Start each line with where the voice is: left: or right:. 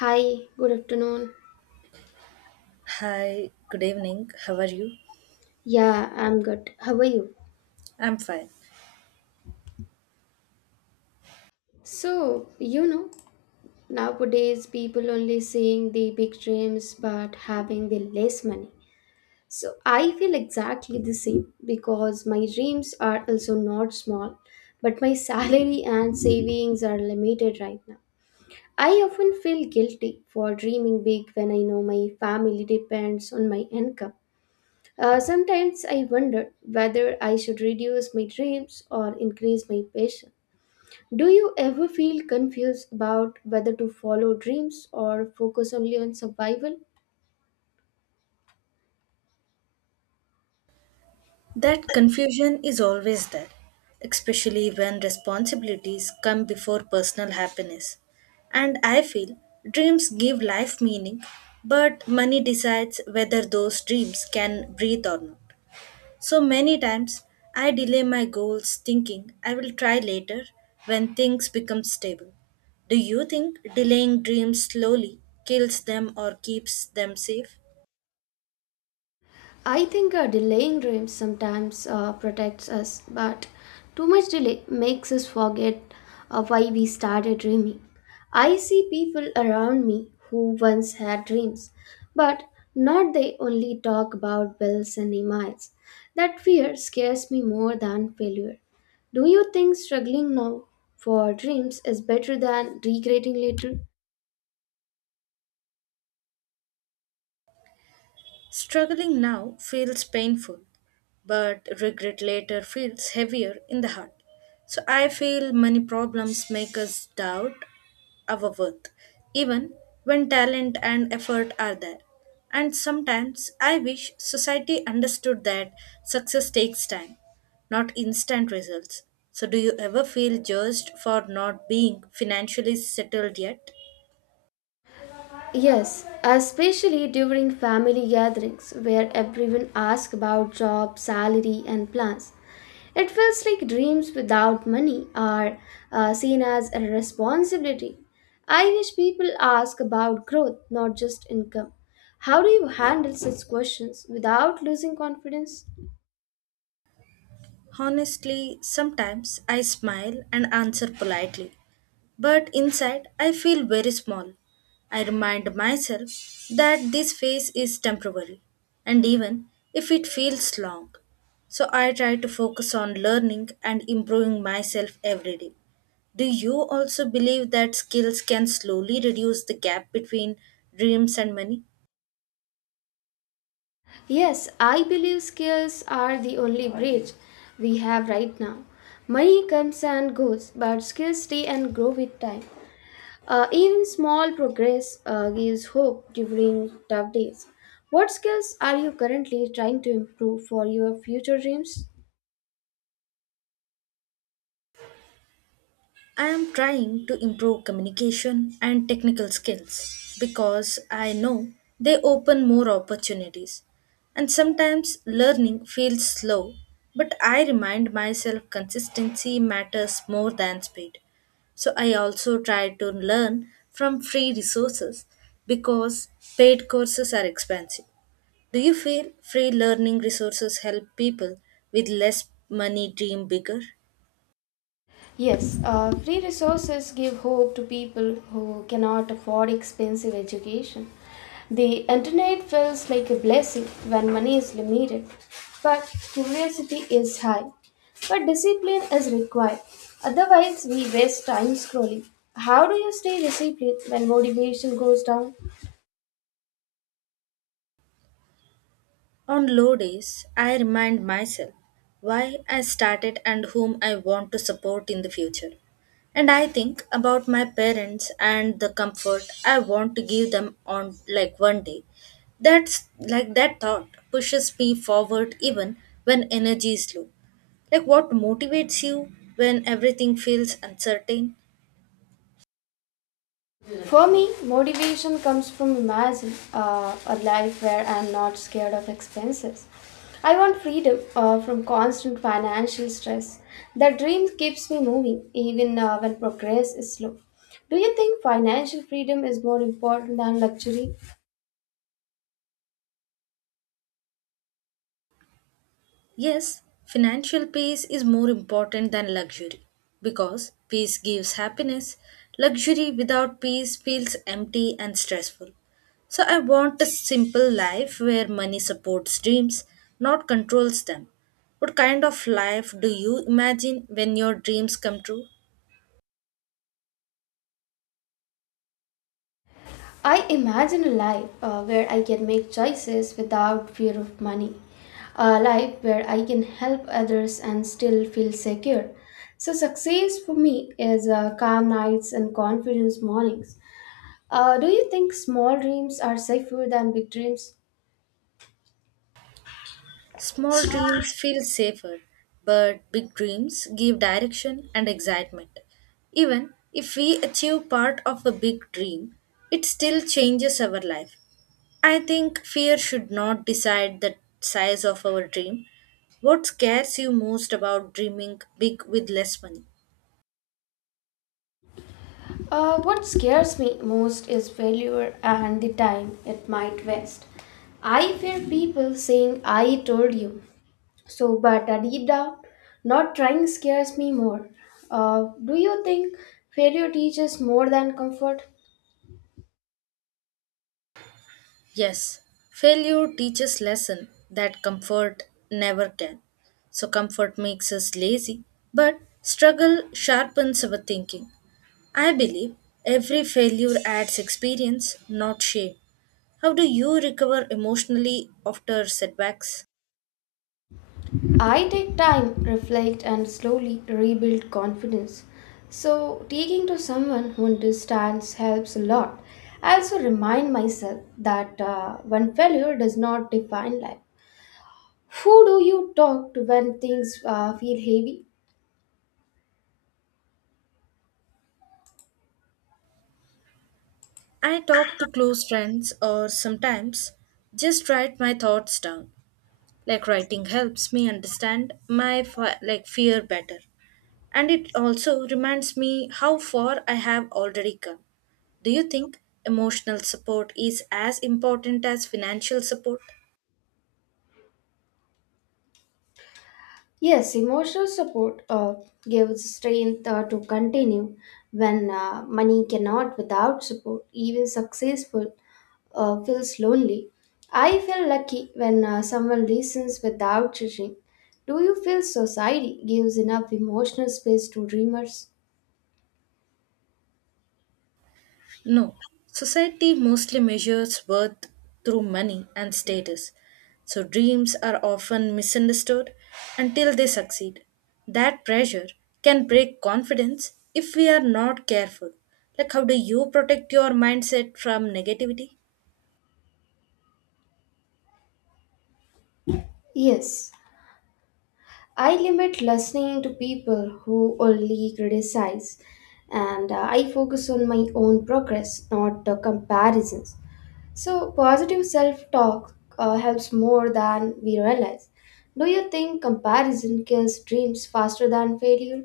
left: Hi, good afternoon.
right: Hi, good evening. How are you?
left: Yeah, I'm good. How are you?
right: I'm fine.
left: So, you know, Nowadays people only seeing the big dreams but having the less money. So, I feel exactly the same because my dreams are also not small, but my salary and savings are limited right now. I often feel guilty for dreaming big when I know my family depends on my income. Sometimes I wondered whether I should reduce my dreams or increase my passion. Do you ever feel confused about whether to follow dreams or focus only on survival?
right: That confusion is always there, especially when responsibilities come before personal happiness. And I feel dreams give life meaning, but money decides whether those dreams can breathe or not. So many times I delay my goals thinking I will try later when things become stable. Do you think delaying dreams slowly kills them or keeps them safe?
left: I think delaying dreams sometimes protects us, but too much delay makes us forget why we started dreaming. I see people around me who once had dreams, but not they only talk about bills and emails. That fear scares me more than failure. Do you think struggling now for dreams is better than regretting later?
right: Struggling now feels painful, but regret later feels heavier in the heart. So I feel many problems make us doubt our worth, even when talent and effort are there. And sometimes I wish society understood that success takes time, not instant results. So, do you ever feel judged for not being financially settled yet?
left: Yes, especially during family gatherings where everyone asks about job, salary, and plans. It feels like dreams without money are seen as a responsibility. I wish people ask about growth, not just income. How do you handle such questions without losing confidence?
right: Honestly, sometimes I smile and answer politely, but inside I feel very small. I remind myself that this phase is temporary, and even if it feels long. So I try to focus on learning and improving myself every day. Do you also believe that skills can slowly reduce the gap between dreams and money?
left: Yes, I believe skills are the only bridge we have right now. Money comes and goes, but skills stay and grow with time. Even small progress gives hope during tough days. What skills are you currently trying to improve for your future dreams?
right: I am trying to improve communication and technical skills because I know they open more opportunities. And sometimes learning feels slow, but I remind myself consistency matters more than speed. So I also try to learn from free resources because paid courses are expensive. Do you feel free learning resources help people with less money dream bigger?
left: Yes, free resources give hope to people who cannot afford expensive education. The internet feels like a blessing when money is limited, but curiosity is high. But discipline is required, otherwise, we waste time scrolling. How do you stay disciplined when motivation goes down?
right: On low days, I remind myself why I started and whom I want to support in the future. And I think about my parents and the comfort I want to give them on like one day. That's like that thought pushes me forward even when energy is low. Like what motivates you when everything feels uncertain?
left: For me, motivation comes from imagine a life where I'm not scared of expenses. I want freedom from constant financial stress. That dream keeps me moving even when progress is slow. Do you think financial freedom is more important than luxury?
right: Yes, financial peace is more important than luxury because peace gives happiness. Luxury without peace feels empty and stressful. So I want a simple life where money supports dreams, not controls them. What kind of life do you imagine when your dreams come true?
left: I imagine a life where I can make choices without fear of money, a life where I can help others and still feel secure. So, success for me is calm nights and confidence mornings. Do you think small dreams are safer than big dreams?
right: Small dreams feel safer, but big dreams give direction and excitement. Even if we achieve part of a big dream, it still changes our life. I think fear should not decide the size of our dream. What scares you most about dreaming big with less money?
left: What scares me most is failure and the time it might waste. I fear people saying, I told you. So, but a deep down, not trying scares me more. Do you think failure teaches more than comfort?
right: Yes, failure teaches lesson that comfort never can. So comfort makes us lazy, but struggle sharpens our thinking. I believe every failure adds experience, not shame. How do you recover emotionally after setbacks?
left: I take time, reflect, and slowly rebuild confidence. So, taking to someone who understands helps a lot. I also remind myself that one failure does not define life. Who do you talk to when things feel heavy?
right: I talk to close friends or sometimes just write my thoughts down. Like writing helps me understand my like fear better and it also reminds me how far I have already come. Do you think emotional support is as important as financial support?
left: Yes, emotional support gives strength to continue when money cannot without support. Even successful feels lonely. I feel lucky when someone listens without judging. Do you feel society gives enough emotional space to dreamers?
right: No, society mostly measures worth through money and status. So dreams are often misunderstood until they succeed. That pressure can break confidence if we are not careful. Like, how do you protect your mindset from negativity?
left: Yes. I limit listening to people who only criticize and I focus on my own progress, not the comparisons. So, positive self talk helps more than we realize. Do you think comparison kills dreams faster than failure?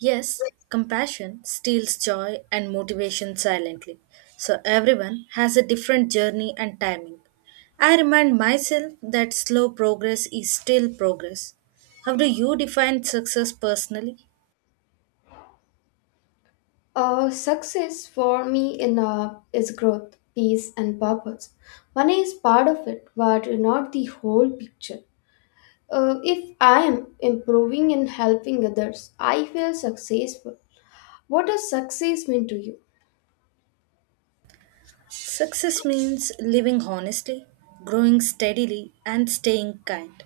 right: Yes, compassion steals joy and motivation silently. So everyone has a different journey and timing. I remind myself that slow progress is still progress. How do you define success personally?
left: Success for me in is growth, peace, and purpose. Money is part of it, but not the whole picture. If I am improving and helping others, I feel successful. What does success mean to you?
right: Success means living honestly, growing steadily, and staying kind.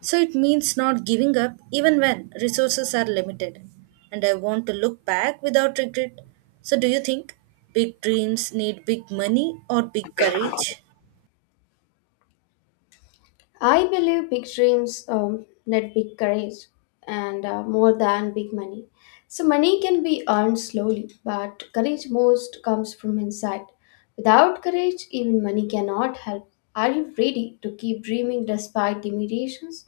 right: So it means not giving up even when resources are limited. And I want to look back without regret. So, do you think big dreams need big money or big courage?
left: I believe big dreams need big courage and more than big money. So, money can be earned slowly, but courage most comes from inside. Without courage, even money cannot help. Are you ready to keep dreaming despite limitations?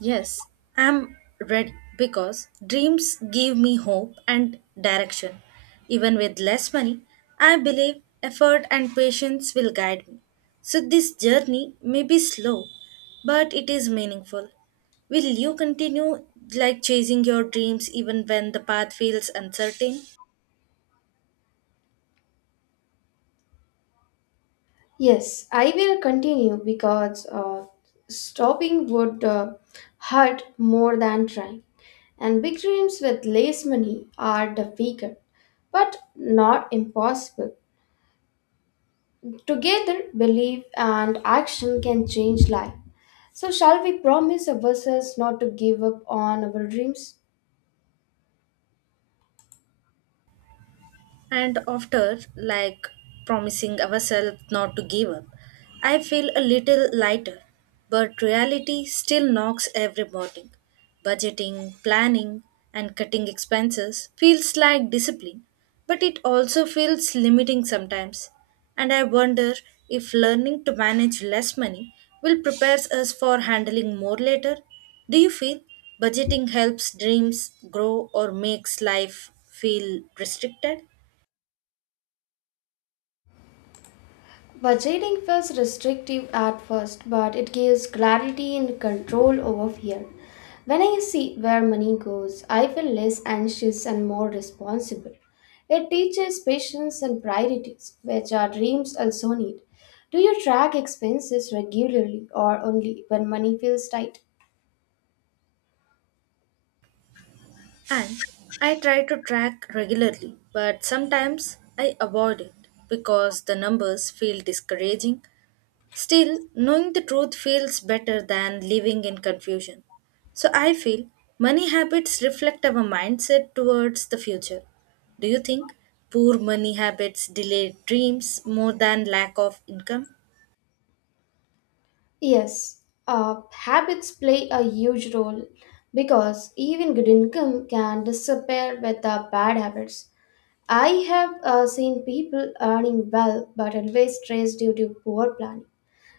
right: Yes, I'm ready because dreams give me hope and direction. Even with less money, I believe effort and patience will guide me. So, this journey may be slow, but it is meaningful. Will you continue like chasing your dreams even when the path feels uncertain?
left: Yes, I will continue because stopping would hurt more than trying. And big dreams with less money are the weaker, but not impossible. Together, belief and action can change life. So, shall we promise ourselves not to give up on our dreams?
right: And after, like promising ourselves not to give up, I feel a little lighter. But reality still knocks every morning. Budgeting, planning, and cutting expenses feels like discipline, but it also feels limiting sometimes. And I wonder if learning to manage less money will prepare us for handling more later. Do you feel budgeting helps dreams grow or makes life feel restricted?
left: Budgeting feels restrictive at first, but it gives clarity and control over fear. When I see where money goes, I feel less anxious and more responsible. It teaches patience and priorities, which our dreams also need. Do you track expenses regularly or only when money feels tight?
right: And I try to track regularly, but sometimes I avoid it because the numbers feel discouraging. Still, knowing the truth feels better than living in confusion. So I feel money habits reflect our mindset towards the future. Do you think poor money habits delay dreams more than lack of income?
left: Yes, habits play a huge role because even good income can disappear with the bad habits. I have seen people earning well but always stressed due to poor planning.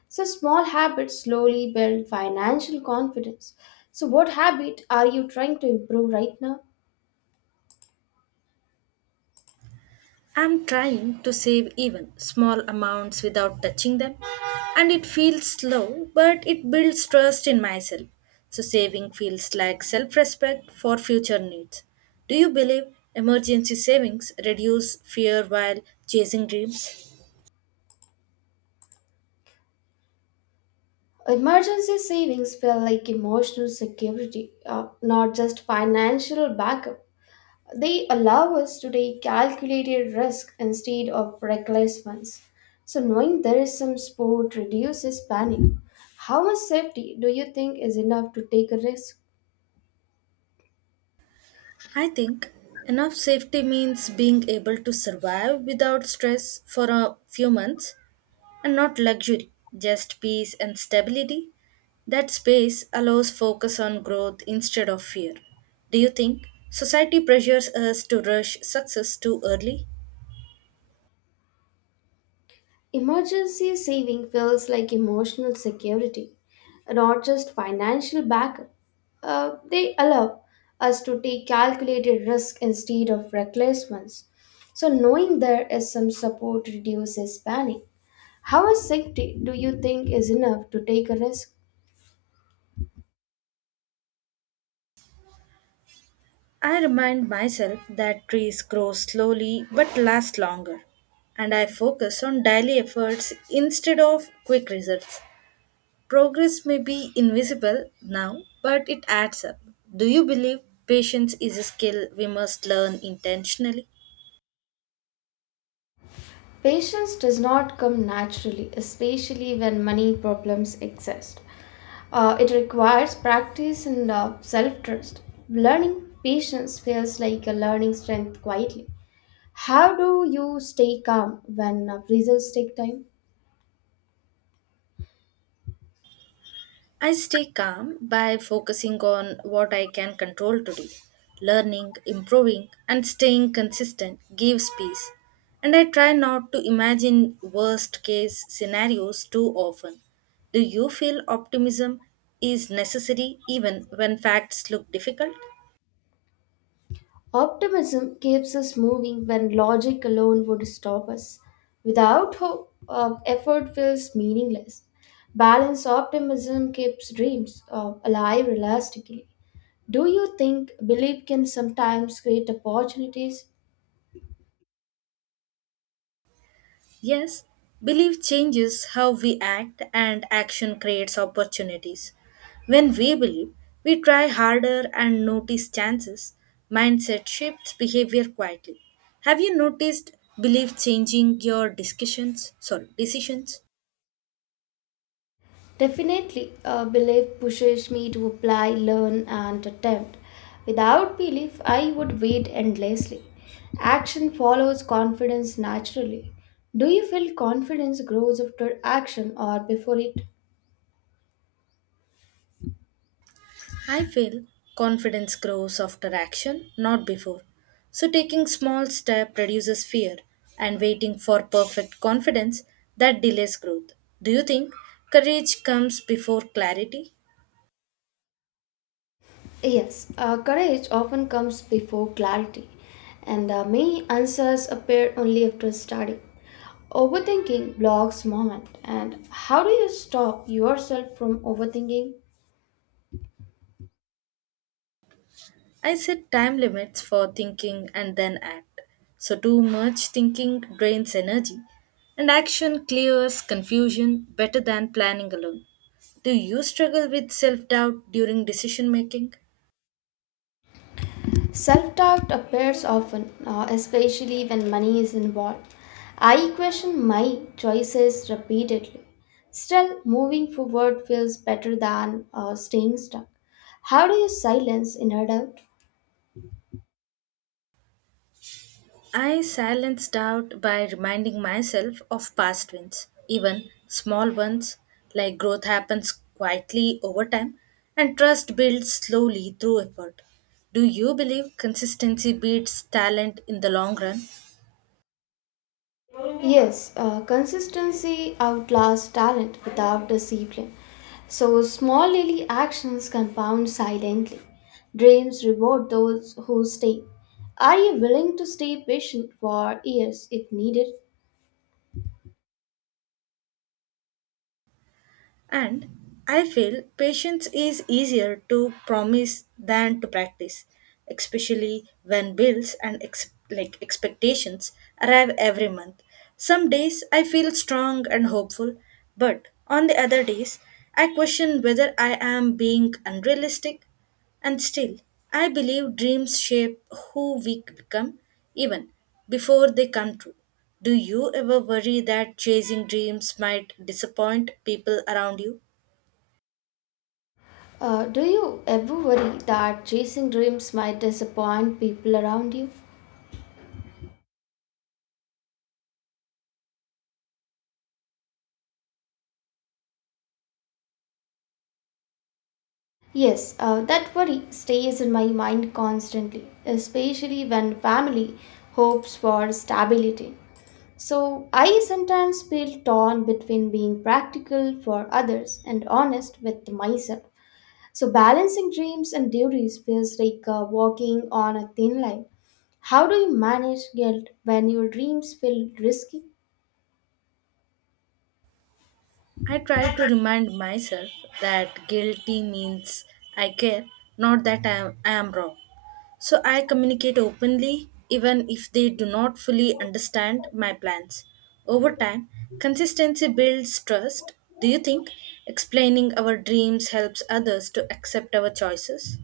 left: So, small habits slowly build financial confidence. So, what habit are you trying to improve right now?
right: I'm trying to save even small amounts without touching them, and it feels slow, but it builds trust in myself. So, saving feels like self respect for future needs. Do you believe emergency savings reduce fear while chasing dreams?
left: Emergency savings feel like emotional security, not just financial backup. They allow us to take calculated risk instead of reckless ones. So, knowing there is some support reduces panic. How much safety do you think is enough to take a risk?
right: I think enough safety means being able to survive without stress for a few months and not luxury, just peace and stability. That space allows focus on growth instead of fear. Do you think society pressures us to rush success too early?
left: Emergency saving feels like emotional security, not just financial backup. They allow us to take calculated risk instead of reckless ones. So, knowing there is some support reduces panic. How much safety do you think is enough to take a risk?
right: I remind myself that trees grow slowly but last longer, and I focus on daily efforts instead of quick results. Progress may be invisible now, but it adds up. Do you believe patience is a skill we must learn intentionally?
left: Patience does not come naturally, especially when money problems exist. It requires practice and self trust. Learning patience feels like a learning strength quietly. How do you stay calm when results take time?
right: I stay calm by focusing on what I can control today. Learning, improving, and staying consistent gives peace. And I try not to imagine worst case scenarios too often. Do you feel optimism is necessary even when facts look difficult?
left: Optimism keeps us moving when logic alone would stop us. Without hope, effort feels meaningless. Balanced optimism keeps dreams alive elastically. Do you think belief can sometimes create opportunities?
right: Yes, belief changes how we act, and action creates opportunities. When we believe, we try harder and notice chances. Mindset shifts behavior quietly. Have you noticed belief changing your discussions? Sorry, decisions.
left: Definitely, belief pushes me to apply, learn, and attempt. Without belief, I would wait endlessly. Action follows confidence naturally. Do you feel confidence grows after action or before it?
right: I feel confidence grows after action, not before. So taking small step reduces fear and waiting for perfect confidence that delays growth. Do you think courage comes before clarity?
left: Yes, courage often comes before clarity, and many answers appear only after study. Overthinking blocks moment, and how do you stop yourself from overthinking?
right: I set time limits for thinking and then act. So too much thinking drains energy and action clears confusion better than planning alone. Do you struggle with self-doubt during decision making?
left: Self doubt appears often, especially when money is involved. I question my choices repeatedly. Still, moving forward feels better than staying stuck. How do you silence inner doubt?
right: I silence doubt by reminding myself of past wins, even small ones, like growth happens quietly over time and trust builds slowly through effort. Do you believe consistency beats talent in the long run?
left: Yes, consistency outlasts talent without discipline. So small daily actions compound silently. Dreams reward those who stay. Are you willing to stay patient for years if needed?
right: And I feel patience is easier to promise than to practice, especially when bills and like expectations arrive every month. Some days I feel strong and hopeful, but on the other days I question whether I am being unrealistic. And still, I believe dreams shape who we become even before they come true. Do you ever worry that chasing dreams might disappoint people around you?
left: Do you ever worry that chasing dreams might disappoint people around you? Yes, that worry stays in my mind constantly, especially when family hopes for stability. So I sometimes feel torn between being practical for others and honest with myself. So balancing dreams and duties feels like walking on a thin line. How do you manage guilt when your dreams feel risky?
right: I try to remind myself that guilty means I care, not that I am wrong. So I communicate openly even if they do not fully understand my plans. Over time, consistency builds trust. Do you think explaining our dreams helps others to accept our choices?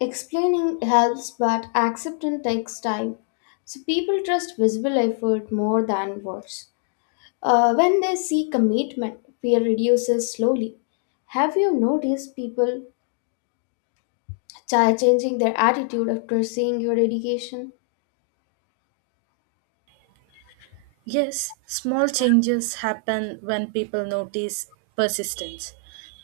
left: Explaining helps, but acceptance takes time. So people trust visible effort more than words. When they see commitment, fear reduces slowly. Have you noticed people changing their attitude after seeing your dedication?
right: Yes, small changes happen when people notice persistence.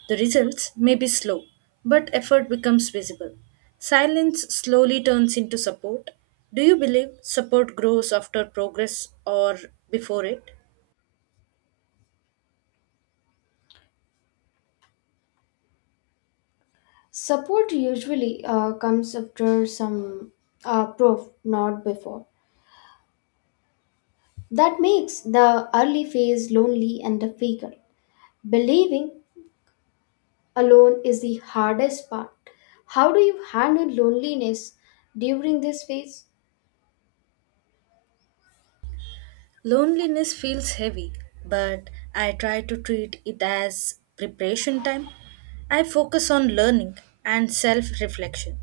right: The results may be slow, but effort becomes visible. Silence slowly turns into support. Do you believe support grows after progress or before it?
left: Support usually comes after some proof, not before. That makes the early phase lonely and difficult. Believing alone is the hardest part. How do you handle loneliness during this phase?
right: Loneliness feels heavy, but I try to treat it as preparation time. I focus on learning and self reflection.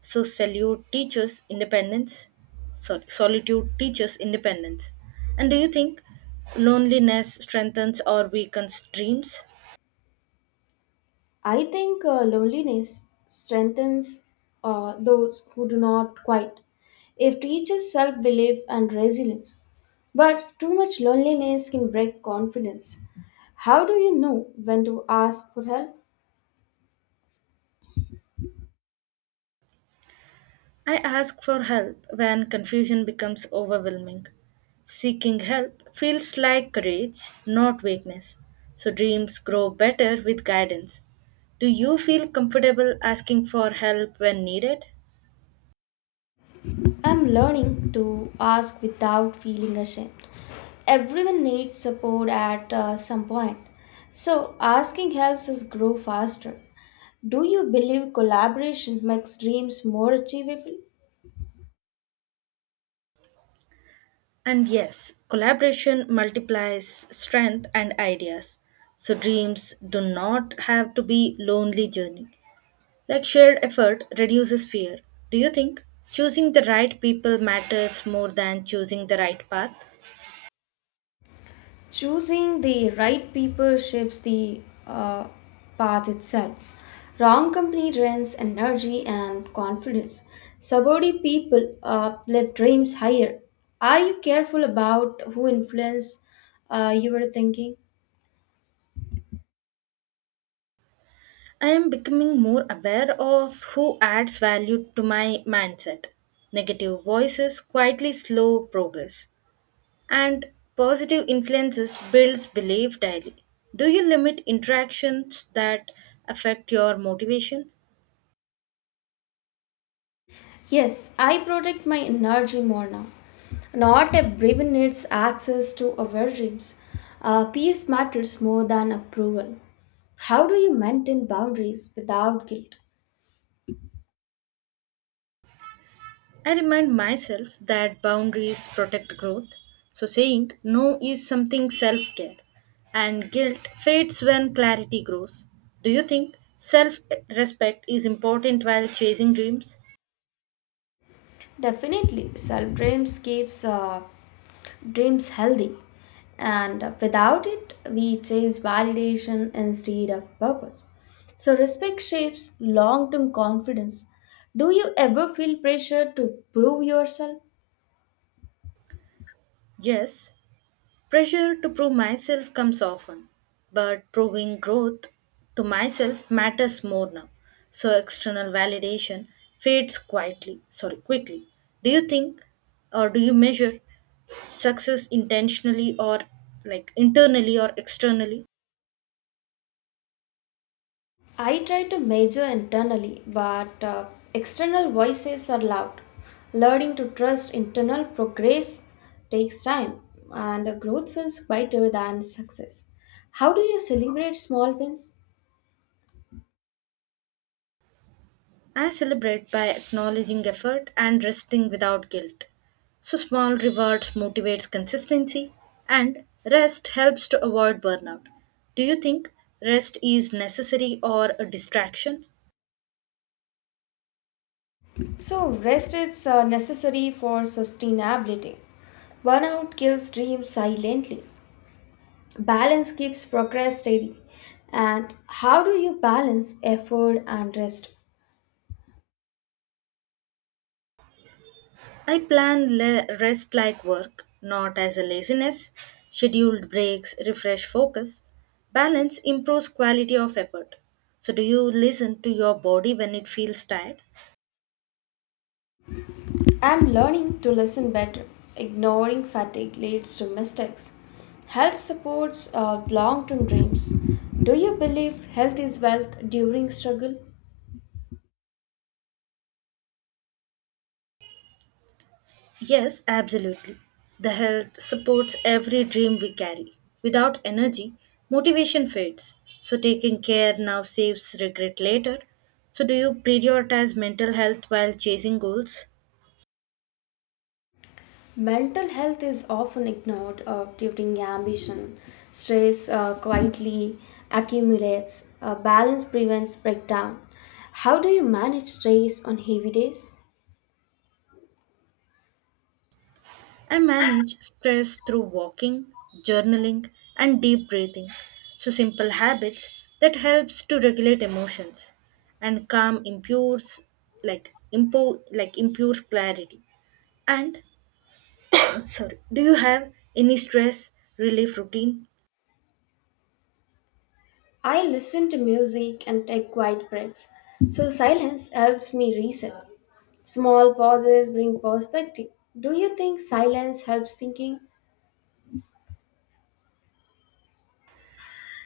right: So, salute teachers' independence. Sorry, Solitude teaches independence. And do you think loneliness strengthens or weakens dreams?
left: I think loneliness strengthens those who do not quite. It teaches self belief and resilience. But too much loneliness can break confidence. How do you know when to ask for help?
right: I ask for help when confusion becomes overwhelming. Seeking help feels like courage, not weakness. So dreams grow better with guidance. Do you feel comfortable asking for help when needed?
left: I'm learning to ask without feeling ashamed. Everyone needs support at some point. So asking helps us grow faster. Do you believe collaboration makes dreams more achievable?
right: And yes, collaboration multiplies strength and ideas. So dreams do not have to be lonely journey. Like shared effort reduces fear. Do you think choosing the right people matters more than choosing the right path?
left: Choosing the right people shapes the uh, path itself. Wrong company drains energy and confidence. Subordinate people lift dreams higher. Are you careful about who influence your thinking?
right: I am becoming more aware of who adds value to my mindset. Negative voices quietly slow progress, and positive influences builds belief daily. Do you limit interactions that affect your motivation?
left: Yes, I protect my energy more now. Not everyone needs access to our dreams. Peace matters more than approval. How do you maintain boundaries without guilt?
right: I remind myself that boundaries protect growth. So saying no is something self-care and guilt fades when clarity grows. Do you think self respect is important while chasing dreams?
left: Definitely, self dreams keeps dreams healthy, and without it, we chase validation instead of purpose. So respect shapes long-term confidence. Do you ever feel pressure to prove yourself?
right: Yes, pressure to prove myself comes often, but proving growth to myself matters more now. So external validation quickly. Do you think do you measure success intentionally or like internally or externally?
left: I try to measure internally, but external voices are loud. Learning to trust internal progress takes time, and growth feels quieter than success. How do you celebrate small wins?
right: I celebrate by acknowledging effort and resting without guilt. So small rewards motivates consistency and rest helps to avoid burnout. Do you think rest is necessary or a distraction?
left: So, rest is necessary for sustainability. Burnout kills dreams silently. Balance keeps progress steady. And how do you balance effort and rest?
right: I plan rest like work, not as a laziness. Scheduled breaks refresh focus. Balance improves quality of effort. So do you listen to your body when it feels tired?
left: I'm learning to listen better. Ignoring fatigue leads to mistakes. Health supports long term dreams. Do you believe health is wealth during struggle?
right: Yes, absolutely. The health supports every dream we carry. Without energy, motivation fades. So, taking care now saves regret later. So, do you prioritize mental health while chasing goals?
left: Mental health is often ignored during ambition. Stress quietly accumulates. Balance prevents breakdown. How do you manage stress on heavy days?
right: I manage stress through walking, journaling, and deep breathing. So, simple habits that helps to regulate emotions and calm impures like like impures clarity. And Sorry. Do you have any stress relief routine?
left: I listen to music and take quiet breaks. So silence helps me reset. Small pauses bring perspective. Do you think silence helps thinking?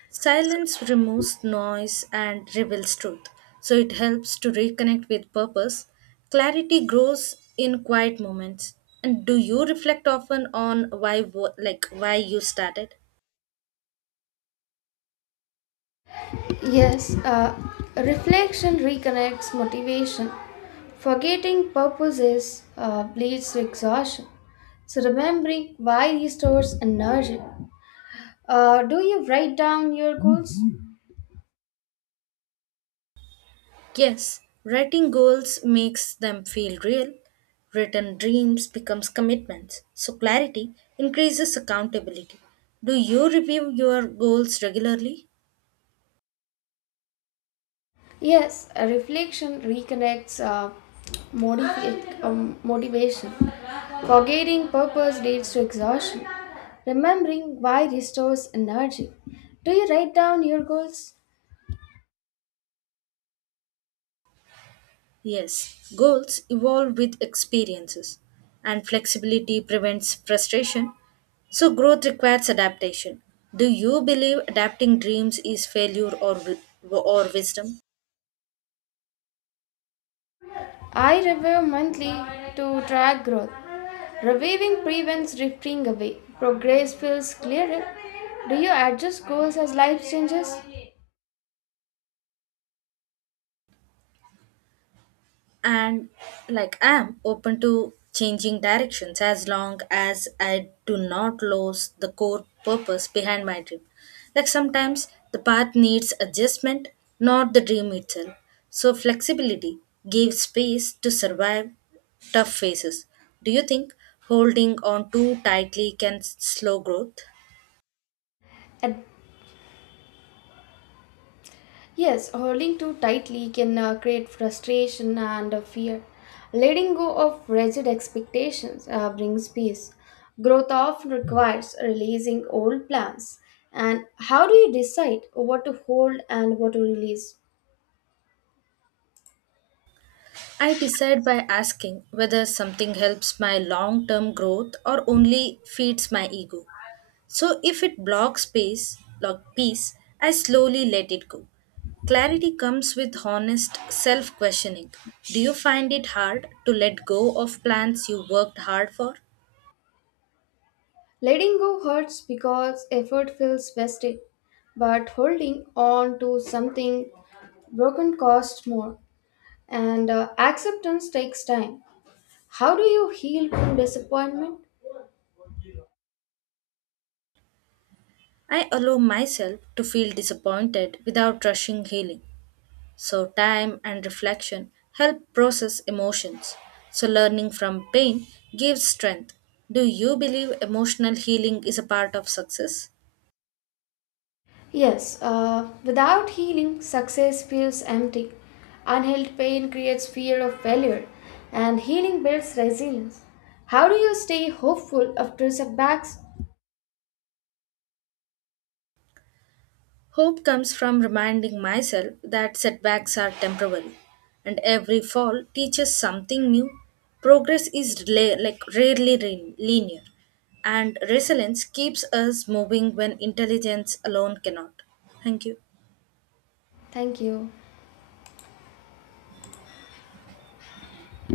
right: Silence removes noise and reveals truth. So it helps to reconnect with purpose. Clarity grows in quiet moments. And do you reflect often on why like why you started?
left: Yes, reflection reconnects motivation. Forgetting purposes leads to exhaustion. So remembering why restores energy. Do you write down your goals?
right: Yes, writing goals makes them feel real. Written dreams becomes commitments. So clarity increases accountability. Do you review your goals regularly?
left: Yes, a reflection reconnects motivation. Forgetting purpose leads to exhaustion. Remembering why restores energy. Do you write down your goals?
right: Yes, goals evolve with experiences, and flexibility prevents frustration. So, growth requires adaptation. Do you believe adapting dreams is failure or wisdom?
left: I review monthly to track growth. Reviewing prevents drifting away. Progress feels clearer. Do you adjust goals as life changes?
right: And like I am open to changing directions as long as I do not lose the core purpose behind my dream. Like sometimes the path needs adjustment, not the dream itself. So flexibility gives space to survive tough phases. Do you think holding on too tightly can slow growth?
left: Yes, holding too tightly can create frustration and fear. Letting go of rigid expectations brings peace. Growth often requires releasing old plans. And how do you decide what to hold and what to release?
right: I decide by asking whether something helps my long term growth or only feeds my ego. So if it blocks space, block peace, I slowly let it go. Clarity comes with honest self questioning. Do you find it hard to let go of plans you worked hard for?
left: Letting go hurts because effort feels wasted, but holding on to something broken costs more. And acceptance takes time. How do you heal from disappointment?
right: I allow myself to feel disappointed without rushing healing. So, time and reflection help process emotions. So, learning from pain gives strength. Do you believe emotional healing is a part of success?
left: Yes, without healing, success feels empty. Unhealed pain creates fear of failure, and healing builds resilience. How do you stay hopeful after setbacks?
right: Hope comes from reminding myself that setbacks are temporary, and every fall teaches something new. Progress is like rarely linear, and resilience keeps us moving when intelligence alone cannot. Thank you.
left: Thank you.